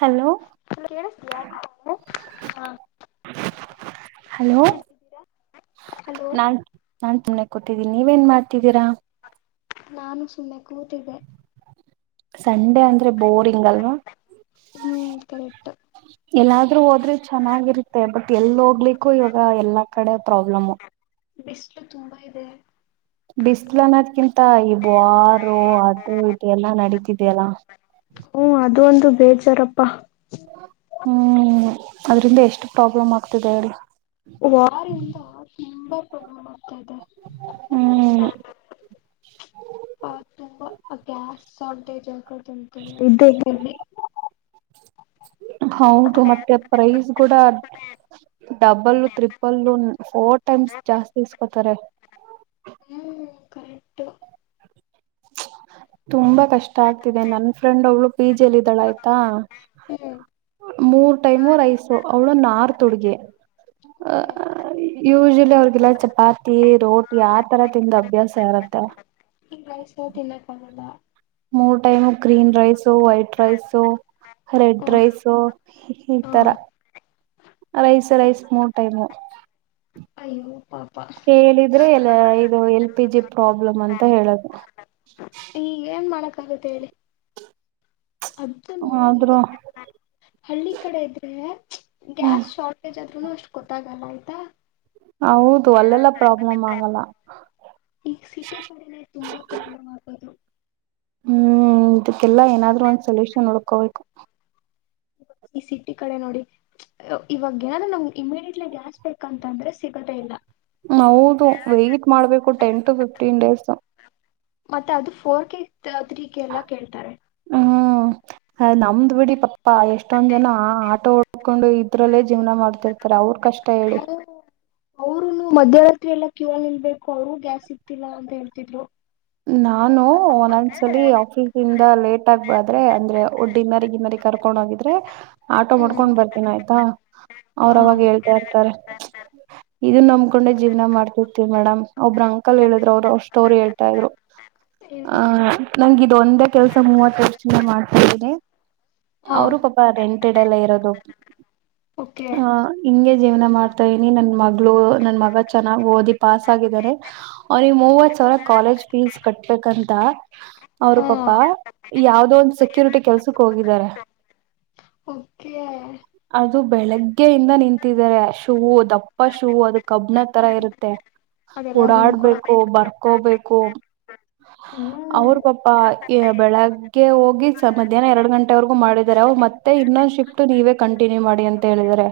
Hello ಹೇಳತಯಾ ಹ hello ಏನ್ ಮಾಡ್ತಿದ್ದೀರಾ ಹಲೋ ಕುತ್ತಿದ್ದೀನಿ ನೀವೇನ್ ಮಾಡ್ತಿದ್ದೀರಾ ನಾನು ಸುಮ್ಮನೆ ಕೂತಿದ್ದೆ ಸಂಡೆ ಅಂದ್ರೆ ಬೋರಿಂಗ್ ಅಲ್ವಾ ಹ್ಮ್ ಕರೆಕ್ಟ್ ಎಲ್ಲ ರು ಹೋದ್ರೆ ಚೆನ್ನಾಗಿರುತ್ತೆ ಬಟ್ ಎಲ್ ಹೋಗ್ಲಿಕ್ಕೂ ಇವಾಗ ಎಲ್ಲಾ ಕಡೆ ಪ್ರಾಬ್ಲಮ ಬಿಸಲು ತುಂಬಾ ಇದೆ ಬಿಸ್ಲು ಅನ್ನೋದಕ್ಕಿಂತ ಇದುವಾರು ಅದು ಇದು ಎಲ್ಲಾ ನಡತಿದಲ್ಲ ಹ್ಮ ಅದು ಒಂದು ಬೇಜಾರಪ್ಪಾ ಹ್ಮ್ ಅದ್ರಿಂದ ಎಷ್ಟು ಪ್ರಾಬ್ಲಮ್ ಆಗ್ತಿದೆ ಹೇಳಿ ಯಾರಿಲ್ಲ ತುಂಬಾ ತದ ಹ್ಮ್ ಹಾ ತುಂಬಾ ಅ ಗ್ಯಾಸ್ ಸ ೇರಿ [unintelligible] ಉದ್ದತ್ರೆ [inaudible] ಹೌದು ಮತ್ತೆ ಪ್ರೈಸ್ ಕೂಡ ಡಬಲ್ಲ ತ್ರಿಬಲ್ ಫೋರ್ ಟೈಮ್ಸ್ ಜಾಸ್ತಿ ಇಸ್ಕೋತಾರೆ ಹ್ಮ್ ಕರೆಕ್ಟ್ ತುಂಬಾ ಕಷ್ಟ ಆಗ್ತಿದೆ ನನ್ ಫ್ರೆಂಡ್ ಅವಳು ಪಿ ಜಿ ದಳ ಆಯ್ತಾ ಹ್ಮ್ ಮೂರ್ ಟೈಮು ರೈಸು ಅವಳು ನಾರ್ತ್ ಹುಡುಗಿ ಅ ಓಕೆ ಯೂಶಲಿ ಅವ್ರಿಗೆಲ್ಲ ಚಪಾತಿ ರೋಟಿ ಆತರ ತಿಂದ ಅಭ್ಯಾಸ ಇರತ್ತ ವೊ ತಿನ್ನಕ್ ಆಗಲ್ಲ ಮೂರ್ time green rice white rice ಹ್ಮ ರೆಡ್ ರೈಸ ಈ ಹಾ ತರ ರೈಸ್ ರೈಸ್ ಮೂರ್ ಟೈಮ್ ಅಯೋ ಪಾಪ್ ಕೇಳಿದ್ರೆ ಎಲ್ಲ ಇದು ಎಲ್ ಪಿ ಜಿ ಪ್ರಾಬ್ಲಮ್ ಅಂತ ಹೇಳದು. ಹೌದ್ ಹೇಳಿ ಅದನ್ನು ಆದ್ರೂ ಇವತ್ತು ಹಳ್ಳಿ ಕಡೆ ಇದ್ರೆ ಹ್ಮ್ ಗ್ಯಾಸ್ ಶಾರ್ಟೆಜ್ ಆದ್ರೂನು ಅಷ್ಟು ಗೊತ್ತಾಗಲ್ಲ ಆಯ್ತಾ ಹೌದು ಅಲ್ಲೆಲ್ಲ ಪ್ರಾಬ್ಲಮ್ ಆಗಲ್ಲ ಈಗ ಸಿಟಿ ಕಡೆನೆ ತುಂಬಾ ಪ್ರಾಬ್ಲಮ್ ಆಗೋದು [inaudible] ಹ್ಮ್ ಇದಕ್ಕೆಲ್ಲ ಏನಾದ್ರು ಒಂದ್ ಸಲ್ಯೂಷನ್ ನಡ್ಕೋಬೇಕು ಈ ಸಿಟಿ ಕಡೆ ನೋಡಿ ಇವಾಗ ಏನಾದ್ರರು ನಮಗೆ ಇಮಿಡಿಯೇಟ್ಲಿ ಗ್ಯಾಸ್ ಬೇಕಂತಂದ್ರೆ ಸಿಗದೇ ಇಲ್ಲ ಹೌದು ವೈಟ್ ಮಾಡ್ಬೇಕು ಟೆನ್ ಟು ಫಿಫ್ಟೀನ್ ಡೇಸ್ ಮತ್ತೆ ಅದು ಫೋರ್ ಕೆ ತೊದ್ರಕ್ಕೆ ಎಲ್ಲ ಕೇಳ್ತಾರೆ ಹ್ಮ್ ನಮ್ದ ಬಿಡಿ ಪ ಪ್ಪಾ ಎಷ್ಟೊಂದ್ ಜನ ಆ ಉಡ್ಕೊಂಡು ಇದ್ರಲ್ಲೇ ಜೀವನ ಮಾಡ್ತಿರ್ತಾರೆ ಅವ್ರು ಕಷ್ಟ ಹೇಳಿ ಅವ್ರುನು ಮಧ್ಯರಾತ್ರಿ ಎಲ್ಲ ಕ್ಯೋಳ್ನಿಲ್ವೆನ್ ಕೌಳು ಗ್ಯಾಸ್ಸಿಕ್ತಿಲ್ಲನಂತೇಳ್ ತಿದ್ಲು ನಾನು ಒನ್ನೊನ್ಸಲಿ ಆಫೀಸಿಂದ ಲೇಟಾಗಬದ್ರೇ ಅಂದ್ರೆ ಒ ಡಿನ್ನರ್ಗಿನ್ನೇರಿಗ್ -ರ್ಕೊಂಡೋಗಿದ್ರೆ [inaudible] ಆಟೋ ಮಾಡ್ಕೊಂಡ್ಬಿರ್ತಿನೈತ ಹಾ ಅವ್ರ್ ಅವಾಗೆಳ್ತಾಇರ್ತರೆ ಇದುನ್ನಬ್ಕೊಂಡೆ ಜೀವ್ನ ಮಾಡ್ತಿರ್ತಿವ್ ಮೇಡಮ್ ಒಬ್ರಅಂಕಲ್ ಹೇಳಿದ್ರೋಔಷ್ ಸ್ಟೋರಿ ಹೇಳ್ ಳ್ತಇದ್ರು ಏನಂತ ಆ--ನಂಗಿದೊಂದೇ ಕೆಲ್ಸ ಮೂವತ್ತೋರ್ಷದಿಂದ ಮಾಡ್ ಹ [unintelligible] ಹಾ ಅವ್ರು ಪಪ ರೆಂಟೆಡಲ್ಲೇ ಇರೋದು ಓಕೆ ಹಾ ಇಂಗೆ ಜೀವನ ಮಾಡ್ತಾಯಿದೀನಿ ನನ್ ಮಗಳು ನನ್ ಮಗ ಚೆನ್ನಾಗೋದಿ ಪಾಸಾಗಿದರೆ ಅವ್ರಿಗ್ ಮೂವತ್ಸಾವ್ರ ಕಾಲೇಜ್ ಫೀಸ್ ಕಟ್ಬೇಕಂತ ಅವ್ರು ಹಾ ಪಾಪಾ ಯಾವ್ದೋದ್ಯಾವ್ದೋನ್ದ ಸಿಕ್ -ಕ್ಯೂರಿಟಿ ಕೆಲ್ಸುಕ್ಕೋಗಿದರೆ ಓಕೆ -ದು ಬೆಳಿಗ್ಗೆಯಿಂದ ನಿಂತಿದಾರೆ ಶುವು ದಪ್ಪ ಶೂ ಅದು ಕಬ್ಣ ತರ ಇರುತ್ತೆ ಅದೆಲ್ಲ ನಿನ್ಕೊಡ ಓಡಾಡ್ಬೇಕು ಬರ್ಕೋಬೇಕ್ ಹ [unintelligible] ಹ್ಮ್ ಅವ್ರ್ ಪಾಪಯ ಬೆಳಗ್ಗೆ ಹೋಗಿ ಸ--ಮಧ್ಯಾಹ್ನ ಎರ್ಡಗಂಟೆವರ್ಗು ಮಾಡಿದಾರೆ ಅವರು ಮತ್ತೆ ಇನ್ನೊಂದ್ ಶಿಫ್ಟ್ ನೀವೇ ಕಂಟಿನ್ಯೂ ಮಾಡಿ ಅಂತ ಹೇಳಿದಿದ್ದಾರೆ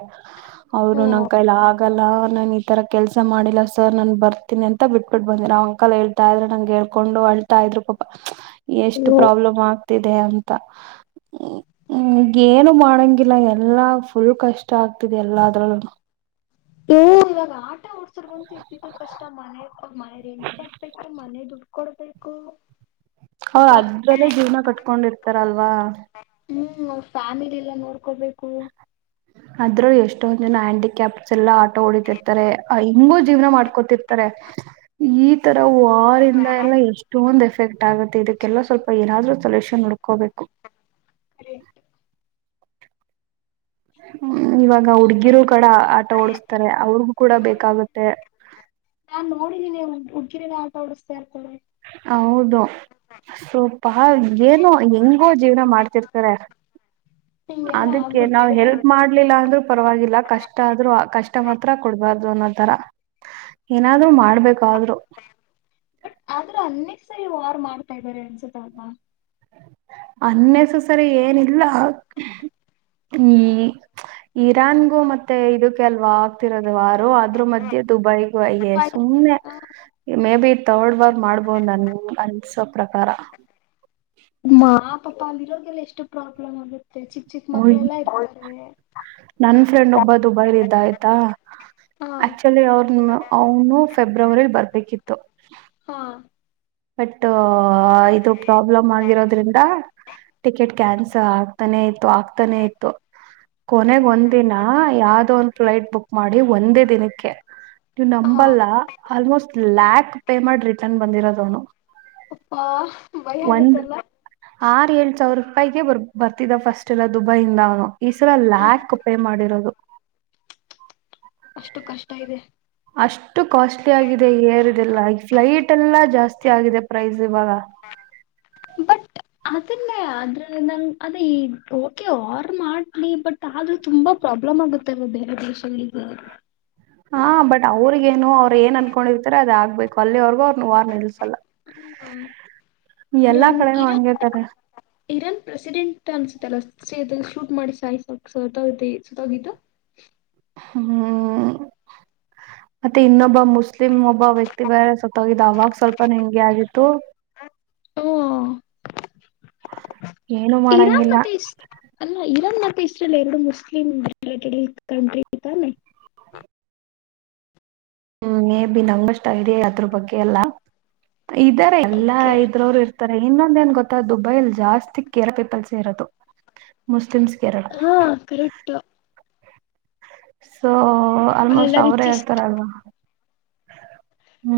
ಅವ್ರು ಓ ನಂಕೈಲಾಗಲ್ಲ ನಾನ್ ಈತರ ಕೆಲ್ಸ ಮಾಡಿಲ್ಲ ಸರ್ ನಾನ್ ಬರ್ತೀನಿ ಅಂತ ಬಿಟಿಬಿಬಂದಿ ಅವಂಕಲ್ ಏಳ್ ಳ್ತಾದ್ರು ನಂಗೇಳ್ಕೊಂಡು ಅಳ್ತಾಯಿದ್ರು ಪಾಪಾ ಎಷ್ಟ್ ಅಯ್ಯೋ ಪ್ರಾಬ್ಲಮ್ ಆಗ್ತಿದೆ ಅಂತ ಗೇನು ಮಾಡಂಗಿಲ್ಲ ಎಲ್ಲಾ ಫುಲ್ ಕಷ್ಟ ಆಗ್ತಿದೆ ಎಲ್ಲದ್ರಲ್ಲೂನು ಊ ಇವಗಾಟ ಓಡ್ಸೋರ್ಗಂತೂ ಇದ್ದಿದ್ದೂ ಕಷ್ಟ ಮನೆ ಮನೆ ರೆಂಟ್ ಕಟ್ಬೇಕು ಮನೆ ದುಡ್ ಕೊಡ್ಬೇಕು ಹಾ ಅಪ್ಪಾ ಅದ್ರಲ್ಲೇ ಜೀವ್ನ ಕಟ್ಕೊಂಡಿರ್ತಾರಲ್ವಾ ಹ್ಮ್ ಅವ್ರ್ ಫ್ಯಾಮಿಲಿಲ್ಲಾ ನೋಡ್ಕೋಬೇಕು ಆದ್ರು ಎಷ್ ಷ್ಟೊಂದ್ ಜನ ಹ್ಯಾಂಡಿಕ್ಯಾಪ್ಸ್ ಎಲ್ಲಾ ಆಟೋ ಓಡಿತಿರ್ತಾರೆ ಆ ಹಿಂಗೋ ಜೀವನ ಮಾಡ್ಕೊತಿರ್ತಾರೆ ಈತರ್ ವಾರಿಂದ ಎಲ್ಲ ಎಷ್ಟೊಂದೆಫೆಕ್ಟಾಗುತ್ತೆ ಇದಕ್ಕೆಲ್ಲ ಸ್ವಲ್ಪ ಏನಾದ್ರೂ ಸೆಲ್ಯೂಷ್ [inaudible] ಕೋಬೇಕು [inaudible] ಹ್ಮ ಇವಾಗ ಹುಡ್ಗಿರು ಕಡ ಆಟ ಓಡಸ್ತಾರೆ ಅವ್ರಿಗು ಕೂಡ ಬೇಕಾಗತ್ತೆ ಕಿರಿ ನಾವು ತೋಡಿಸತಾ ಇರ್ಕೋಿ ಹೌದು ಸ್ವಪ ಏನುೋ ಹೆಂಗೋ ಜೀವನ ಮಾಡ್ತಿರ್ತಾರೆ ಹಿಂಗೆಲ್ಲಾ ಅದಕ್ಕೆ ಆಗ್ಬಿಟ್ರೆ ನಾವ್ ಹೆಲ್ಪ್ ಮಾಡ್ಲಿಲ್ಲ ಅಂದ್ರೂ ಪರವಾಗಿಲ್ಲ ಕಷ್ಟ ಆದ್ರು ಕಷ್ಟ ಮಾತ್ರ ಕೊಡಬಾರ್ದು ಅನ್ನೋ ತರ ಏನಾದ್ರು ಮಾಡ ಮಾಡ್ಬೇಕಾದ್ರು ನೀವು ವಾರು ಮಾಡ್ತಾ ಇದ್ದಾರೆ ಅನ್ಸುತ್ತ ಅಲ್ವಾ ಅನ್ನೆಸೆಸರಿ ಏನಿಲ್ಲ ಈ ಇರಾನ್ಗೂ ಮತ್ತೆ ಇದಕ್ಕೆ ಅಲ್ವಾ ಆಗ್ತಿರೋದು ವಾರೋ ಆದ್ರೂ ಮಧ್ಯೆ ದುಬೈಗೂ ಅಯ ಸುಮ್ಮ್ನೆ ಮೇ ಬಿ ಥರ್ಡ್ ವಾರ್ ಮಾಡ್ಬೋದು ನಂಗ್ ಅನ್ಸೋ ಪ್ರಕಾರ ಮಾ ಪಾಪಾ ಅಂದ್ರೆ ಎಷ್ಟು ಪ್ರಾಬ್ಲಮ್ ಆಗುತ್ತೆ ಚಿಕ್ಕ ಚಿಕ್ಕ ಹ ಮಕ್ಳೆಲ್ಲಾ ಇರ್ತಾರೆ ನನ್ ಫ್ರೆಂಡ್ ಒಬ್ಬ ದುಬೈಲಿ ಇದ್ದ ಆಯ್ತಾ ಹಾ ಆಕ್ಚುಲಿ ಅವ್ರ ಅವನು ಫೆಬ್ರವರಿಲ್ ಬರ್ಬೇಕಿತ್ತು ಹಾ ಹತ್ತ ಇದು ಪ್ರಾಬ್ಲಮ್ ಆಗಿರೋದ್ರಿಂದ ಟಿಕೆಟ್ ಕ್ಯಾನ್ಸಲ್ ಆಗ್ತಾನೆ ಇತ್ತು ಆಗ್ತಾನೆ ಇತ್ತು ಕೊನೆಗ ಹ್ಮ್ ಒಂದ ದಿನ ಯಾವ್ದೋ ಒ ಫಲೈಟ್ ಬುಕ್ ಮಾಡಿ ಒಂದೇ ದಿನಕ್ಕೆ ನೀವು ಹಾ ನಂಬಲ್ಲ ಆಲ್ಮೋಸ್ಟ್ ಲ್ಯಾಕ್ ಪೇ ಮಾಡಿ ಚಂದ ಬಂದಿರದನು ಅಪ್ಪಾ ಭಯ ಒಂದು ಆಗತ್ತಲ್ಲ ಆರು ಏಳ್ ಸಾವಿರ ಪೈಗೆ ಬರ್ ಬರ್ತಿದ್ದ ಫಸ್ಟ್ ಎಲ್ಲ ದುಬೈಯಂದ ಅವನು ಈ ಸಲ ಲ್ಯಾಕ್ ಪೇ ಮಾಡಿರೋದು ಅಷ್ಟು ಕಷ್ಟ ಇದೆ ಅಷ್ಟು ಕಾಸ್ಟ್ಲಿ ಆಗಿದೆ ಏರ್ ಇದೆಲ್ಲ ಫ್ಲೈಟ್ ಎಲ್ಲಾ ಜಾಸ್ತಿ ಆಗಿದೆ ಪ್ರೈಸ್ ಬ ಅದಲ್ಲೇ ಆದ್ರ ನಂಗ ಅದೇ ಈ ಓಕೆ ಆರ್ ಮಾಡ್ಲಿ ಬಟ್ ಆದ್ರೂ ತುಂಬಾ ಪ್ರಾಬ್ಲಮ್ ಆಗುತ್ತೆ ಬೇರೆ ದೇಶಗಳಿಗೆ ಹಾ ಬಟ್ ಕೊಲ್ಲಿವರೆಗೂ ಅವ್ರನು ವಾರ್ ನಿಲ್ಸಲ್ಲ ಹ್ಮ ಎಲ್ಲಾ ಇರಾನ್ ಕಡೆನೂ ಇರಾನ್ ಹಂಗೆ ತಾನೆ ಇರಾನ್ ಪ್ರೆಸಿಡೆಂಟ್ ಅನ್ಸುತ್ತಲ್ಲ ಸೇತ ಶೂಟ್ ಮಾಡಿ ಸಾಯಸ ಸ ತಗತಿ ಸ ತಗಿತ ಹ್ಮ್ ಮತ್ತೆ ಇನ್ನೊಬ್ಬ ಮುಸ್ಲಿಮ್ ಒಬ್ಬ ವ್ಯಕ್ತಿ ಬೇರೆ ಸತ್ತೋಗಿದ್ದ ಅವಾಗ ಸ್ವಲ್ಪ ಹೆಂಗೆ ಆಗಿತ್ತು ಹ್ಮ್ ಏನು ಇರಾನ್ ಮಾಡಂಗಿಲ್ಲ ಮತ್ತೆ ಇಷ್ಟ ಅಲ್ಲ ಇರಾನ್ ಮತ್ತೆ ಸ್ರಲ್ಲ ಎರಡು ಮುಸ್ಲಿಂ ಯೈಟೆಡ್ ಕಂಟ್ರಿ ತಾನೆ ಹ್ಮ್ ಮೇ ಬಿ ನಂಗಷ್ಟ್ ಐಡಿಯಾ ಅದ್ರ ಬಗ್ಗೆ ಎಲ್ಲ ಇದಾರೆ ಎಲ್ಲಾ ಓಕೆ ಇದ್ರೋರು ಇರ್ತಾರೆ ಇನ್ನೊಂದ ಏನ್ ಗೊತ್ತಾ ದುಬೈಲ್ ಜಾಸ್ತಿ ಕೇರಳ ಪೀಪಲ್ಸ್ ಇರೋದು ಮುಸ್ಲಿಮ್ಸ್ ಕೇರಳ ಹಾ ಕರೆಕ್ಟು ಸ ಹೊ ಆಲ್ಮೋಸ್ಟ್ ಎಲ್ಲ ಅವ್ರೇ ರಿಚೆಸ್ಟ್ ಇರ್ತಾರಲ್ವಾ [inaudible]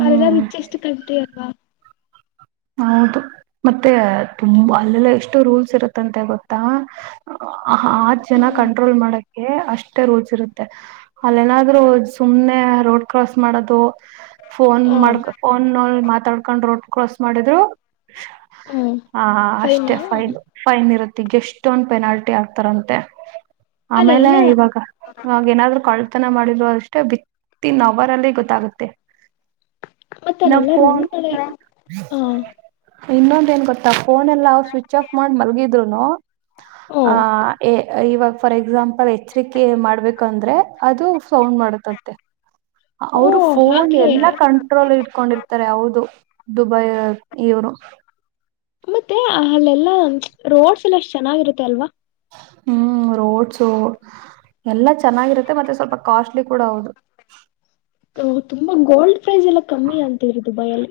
ಮರೆಲ್ಲ ಬಿಚ್ ಎಷ್ಟು ಕಂಟ್ರಿ ಅಲ್ವಾ ಹೌದು ಮತ್ತೆ ತುಂಬ ಅಲ್ಲೆಲ್ಲ ಎಷ್ಟು ರೂಲ್ಸ್ ಇರುತ್ತಂತೆ ಗೊತ್ತಾ? ಆಹ್ ಆರ್ ಜನ ಹ್ಮ್ ಕಂಟ್ರೋಲ್ ಮಾಡಕ್ ಅಷ್ಟೇ ರೂಲ್ಸ್ ಇರುತ್ತೆ ಅಲ್ಲೆನಾದ್ರು ಸುಮ್ನೆ ರೋಡ್ ಕ್ರಾಸ್ ಮಾಡೋದು ಫೋನ್ ಆ ಮಾಡ್ಕ ಫೋನ್ [unintelligible] ತಡ್ಕೊಂಡ್ ರೋಡ್ [unintelligible] ಮಾಡುದ್ರು ಹ್ಮ್ ಹ ಫೈನಾ ಅಷ್ಟೇ ಫೈನ್ ಫೈನ್ ಇರುತ್ ಎಷ್ಟೊನ್ದ್ ಪೆನಾಲ್ಟಿ ಆಗ್ತಾರಂತೆ ಆಮೇಲೆ ಅಲ್ಲೆಲ್ಲಾ ಇವಾಗ ಅವಾಗ್ ಏನಾದ್ರು ಕಳ್ ತನ ಮಾಡಿದ್ರು ಅಷ್ಟೇ ವಿತ್ತಿನ್ ಅವರಲ್ಲಿ ಗೊತ್ತಾಗುತ್ತೆ ನೋ [unintelligible] ಹಾ ಇನ್ನೊಂದ ಏನ್ ಗೊತ್ತಾಫೋನ್ ಎಲ್ಲ ಸ್ವಿಚ್ ಆಫ್ ಮಾಡಿ ಮಲ್ಗಿದ್ರುನು ಓ ಆಹ್ ಎ ಇವಾಗ್ ಫಾರ್ ಎಕ್ಸಾಂಪಲ್ ಎಚ್ರಿಕೆ ಮಾಡ್ಬೇಕಂದ್ರೆ ಅದು ಸೌಂಡ್ ಮಾಡುತ್ತಂತೆ ಓ ಅವ್ರು ಫೋನ್ ಹಾಗೆ ಎಲ್ಲ ಕಂಟ್ರೋಲ್ ಇಟ್ಕೊಂಡಿರ್ತಾರೆ ಹೌದು ದುಬೈ ಇವ್ರು ಮತ್ತೆ ಅಲ್ಲೆಲ್ಲಾ ರೋಡ್ಸ್ ಎಲ್ಲ ಎಷ್ಟ್ ಚೆನ್ನಾಗಿರುತ್ತೆ ಅಲ್ವಾ ಹ್ಮ್ ರೋಡ್ಸು ಎಲ್ಲ ಚೆನ್ನಾಗಿರುತ್ತೆ ಮತ್ತೆ ಸ್ವಲ್ಪ ಕಾಸ್ಟ್ಲಿ ಕೂಡ ಹೌದು ಹ ತುಂಬಾ ಗೋಲ್ಡ್ ಪ್ರೈಸ್ ಎಲ್ಲ ಕಮ್ಮಿ ಅಂತರಿ ದುಬೈಯಲ್ಲಿ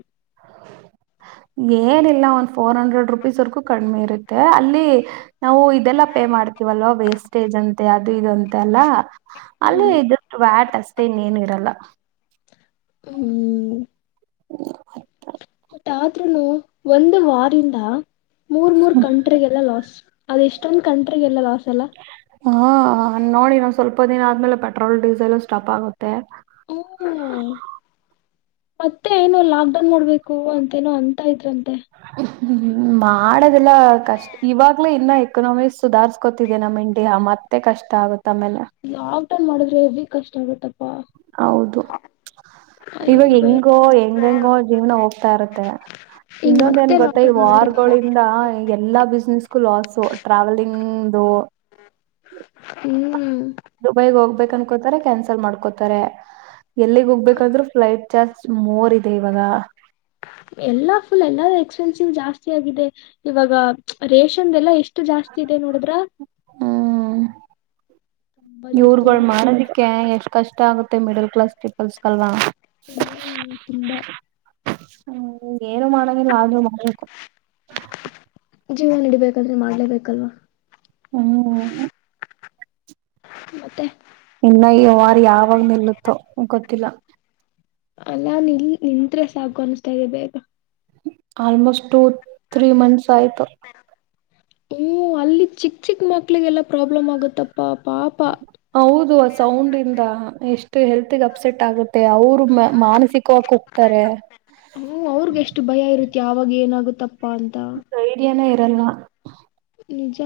ಏನಿಲ್ಲ ಒಂದ್ ಫೋರ್ ಹಂಡ್ರೆಡ್ ರುಪೀಸೊರ್ಗೂ ಕಡ್ಮೆ ಇರುತ್ತೆ ಅಲ್ಲಿ ನಾವು ಇದೆಲ್ಲಾ ಪೇ ಮಾಡ್ತೀವಲ್ವಾ ವೇಸ್ಟೇಜ್ ಅಂತೆ ಅದು ಇದ್ ಅಂತೆ ಎಲ್ಲ ಅಲ್ಲಿ ಹ್ಮ್ ಇದುರ್ದು ವ್ಯಾಟ್ ಅಸ್ಟೆ ಇನ್ನೇನು ಇರಲ್ಲ ಹ್ಮ್ ಬ ಆದ್ರನು ಒಂದು ವಾರಿಂದ ಮೂರ್ ಮೂರ್ ಕಂಟ್ರಿಗೆಲ್ಲ ಲಾಸ್ ಅದು ಇಷ್ಟೊಂದ್ ಕಂಟ್ರಿ ಎಲ್ಲಾ ಹಾ ನೋಡಿನ್ ಸ್ ಸ್ವಲ್ಪ ದಿನ ಆದ್ಮೇಲೆ ಪೆಟ್ರೋಲು ಡೀಸಲ್ ಸ್ಟಾಪ್ ಆಗುತ್ ತ್ತೆ ಹ್ಮ ಮತ್ತೆ ಏನು ಲಾಕ್ಡೌನ್ ಮಾಡ್ಬೇಕು ಅಂತೇನೋ ಅಂತ ಇದ್ರಂತೆ ತ್ತೆ ಹ್ಮ್ ಮಾಡದೆಲ್ಲ ಕಷ್ಟ ಇವಾಗ್ಲೇ ಇನ್ನ ಎಕನಾಮಿ ಸುಧಾರ್ಸ್ಕೊತಿದ್ದಿದೆ ನಮ್ಮ ಇಂಡಿ ಮತ್ತೆ ಕಷ್ಟ ಆಗುತ್ತ ಆಮೇಲೆ ಲಾಕ್ಡೌನ್ ಮಾಡಿದ್ರೆ ಹೆವಿ ಕಷ್ಟ ಆಗುತ್ತ ಹೌದು ಅಯ್ಯೋ ಇವಾಗ ಬೇಡ ಹೆಂಗೋ ಹೆಂಗ ಹೆಂಗೋ ಜೀವನ ಹೋಗ್ತಾ ಇರುತ್ತೆ ಈಗ ಇನ್ನೊಂದ ಮತ್ತೆ ಏನ್ ಗೊತ್ತ ಈ ಲಾಕ್ಡೌನ್ ಮಾಡಿದ್ರೆ ವಾರ್ಗಳಿಂದ ಎಲ್ಲಾ ಬಿಸ್ನೆಸ್ಗು ಲಾಸು ಟ್ರಾವೆಲಿಂಗ್ ಹದು ಹ್ಮ್ ದುಬೈಗ್ ಹೋಗ್ಬೇಕು ಅನ್ಕೋತಾರೆ ಕ್ಯಾನ್ಸಲ್ ಮಾಡ್ಕೋತಾರೆ ಎಲ್ಲಿಗ್ ಹೋಗ್ಬೇಕಂದ್ರರು ಫ್ಲೈಟ್ ಚಾರ್ಜ್ ಮೂರ್ ಎಲ್ಲಾ ಫುಲ್ ಎಲ್ಲ ಎಸ್ಪೆನ್ಸಿಲ್ ಜಾಸ್ತಿ ಆಗಿದೆ ಇವಾಗ ರೇಷನ್ ಎಲ್ಲ ಎಷ್ಟು ಜಾಸ್ತಿ ಇದೆ ನೋಡಿದ್ರ ಇವರ್ಗಳು ಮಾಡದಿಕ್ಕೆ ಎಷ್ಟು ಕಷ್ಟ ಆಗುತ್ತೆ ಮಿಡಲ್ ಕ್ಲಾಸ್ ಪೀಪಲ್ಸ್ಗೆಲ್ವಾ ಹ್ಮ್ ತುಂಬಾ ಹ್ಮ್ ಏನು ಮಾಡಂಗ ಆದರೂ ಮಾಡಬೇಕು ಜೀವನ ನಡಿಬೇಕಂದ್ರೆ ಮಾಡ್ಲೇಬೇಕಲ್ವಾ ಹ್ಮ ಮತ್ತೆ ಇನ್ನ ಈ ವಾರ ಯಾವಾಗ ನಿಲ್ಲುತ್ತೋ ಗೊತ್ತಿಲ್ಲ ಅಲ್ಲಾ ನಿನ್ ನಿಂತ್ರೆ ಸಾಕು ಅನಿಸ್ತಾ ಇದೆ ಬೇಗ ಆಲ್ಮೋಸ್ಟ್ ಟು ತ್ರೀ ಮಂತ್ಸ್ ಆಯ್ತು ಓ ಅಲ್ಲಿ ಚಿಕ್ಕ ಚಿಕ್ಕ ಮಕ್ಳಿಗೆಲ್ಲಾ ಪ್ರಾಬ್ಲಮ್ ಆಗುತ್ತಪ್ಪ ಹೌದು ಆ ಸೌಂಡ್ ಇಂದ ಎಷ್ಟು ಹೆಲ್ತ್ಗೆ ಅಪ್ಸೆಟ್ ಆಗುತ್ತೆ ಅವರು ಮಾನಸಿಕವಾಗಿ ಕುಗ್ತಾರೆ ಹ ಅವ್ರಗೆ ಎಷ್ಟು ಭಯ ಇರುತ್ತ ಅವಾಗ ಏನಾಗುತ್ತಪ್ಪ ಅಂತ ಅಲ್ಲ ನಿಜ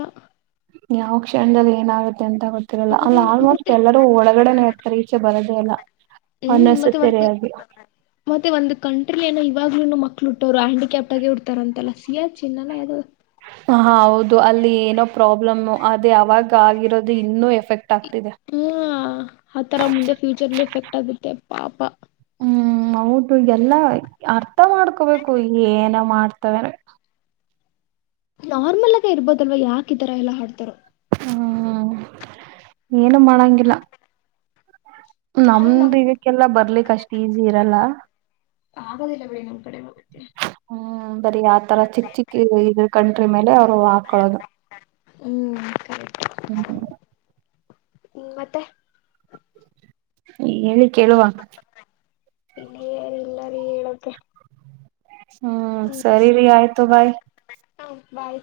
ಯಾವ ಕ್ಷಣದಲ್ಲಿ ಏನಾಗುತ್ತೆ ಎಂತ ಗೊತ್ತಿರಲ್ಲ ಅಲ್ಲ ಹ್ಮ್ ಆಲ್ಮೋಸ್ಟ್ ಮತ್ತೆ ಎಲ್ಲರೂ ಒಳಗಡೆನೆೇ ಇರ್ತಾರೆ ಬರೋದೆೇಲ್ಲ ಹ್ಮ್ ಮತ್ತೆ ಒಂದು ಮತ್ತೆ ಒಂದು ಕಣ ಏನ ಇವಾಗ್ಲೂ ಮಕ್ಳುಟ್ಟೋರು ಹ್ಯಾಂಡಿಕ್ಯಾಪಪ್ ಆಗಿ ಉಡ್ತಾರ ಅಂತಲ್ಲ ಸಿಯಾ ಚಿನ್ನದು ಹ ಹೌದು ಅಲ್ಲಿ ಏನೋ ಪ್ರಾಬ್ಲಮು ಅದ ಅವಾಗ ಆಗಿರೋದು ಇನ್ನೂ ಎಫೆಕ್ಟ್ ಆಗ್ತಿದೆ ಹ್ಮ್ ಆ ತರ ಮುಂದೆ ಫ್ಯೂಚರ್ ಎಫೆಕ್ಟ್ ಆಗುತ್ತೆ ಪಾಪಾ ಹ್ಮ್ ಹೌದು ಎಲ್ಲ ಅರ್ಥ ಮಾಡ್ಕೋಬೇಕು ಏನಪ್ಪಾ ಮಾಡ್ತವೆ ನಾರ್ಮಲ್ ಆಗ ಇರ್ಬೋದಲ್ವಾ ಯಾಕ ಇದಾರ ಎಲ್ಲ ಹಾಡ್ತಾರ ಹ್ಮ್ ಏನು ಮಾಡಂಗಿಲ್ಲ ಆದ್ರೆ ನಮ್ ನಮ್ದು ಇದಕ್ಕೆಲ್ಲಾ ಬರ್ಲಿಕ್ ಅಷ್ಟ್ ಈಸಿ ಇರಲ್ಲ ಆಗೋದಿಲ್ಲ ಬಿಡಿ ನಮ್ ಕಡೆ ಹೋಗುತ್ತೆ ಹ್ಮ್ ಬರಿೀ ಆತರ ಚಿಕ್ಕ ಚಿಕ್ಕ ಇರುವೆ ಇರುವೆ ಕಂಟ್ರಿ ಮೇಲೆ ಅವ್ರು ಹಾಕಳೋದು ಹ್ಮ್ ಹ್ಮ ಹ್ಮ ಹ್ಮ್ ಮತ್ತೆ ಹೇಳಿ ಕೇಳುವ ಇಲ್ಲಿ ಎಲ್ಲಾರ ಹೇಲೋದಷ್ಟೇ ಹ್ಮ್ ಸರಿರಿ ಆಯ್ತು ಬಾಯ್ ಹ ಬಾಯ್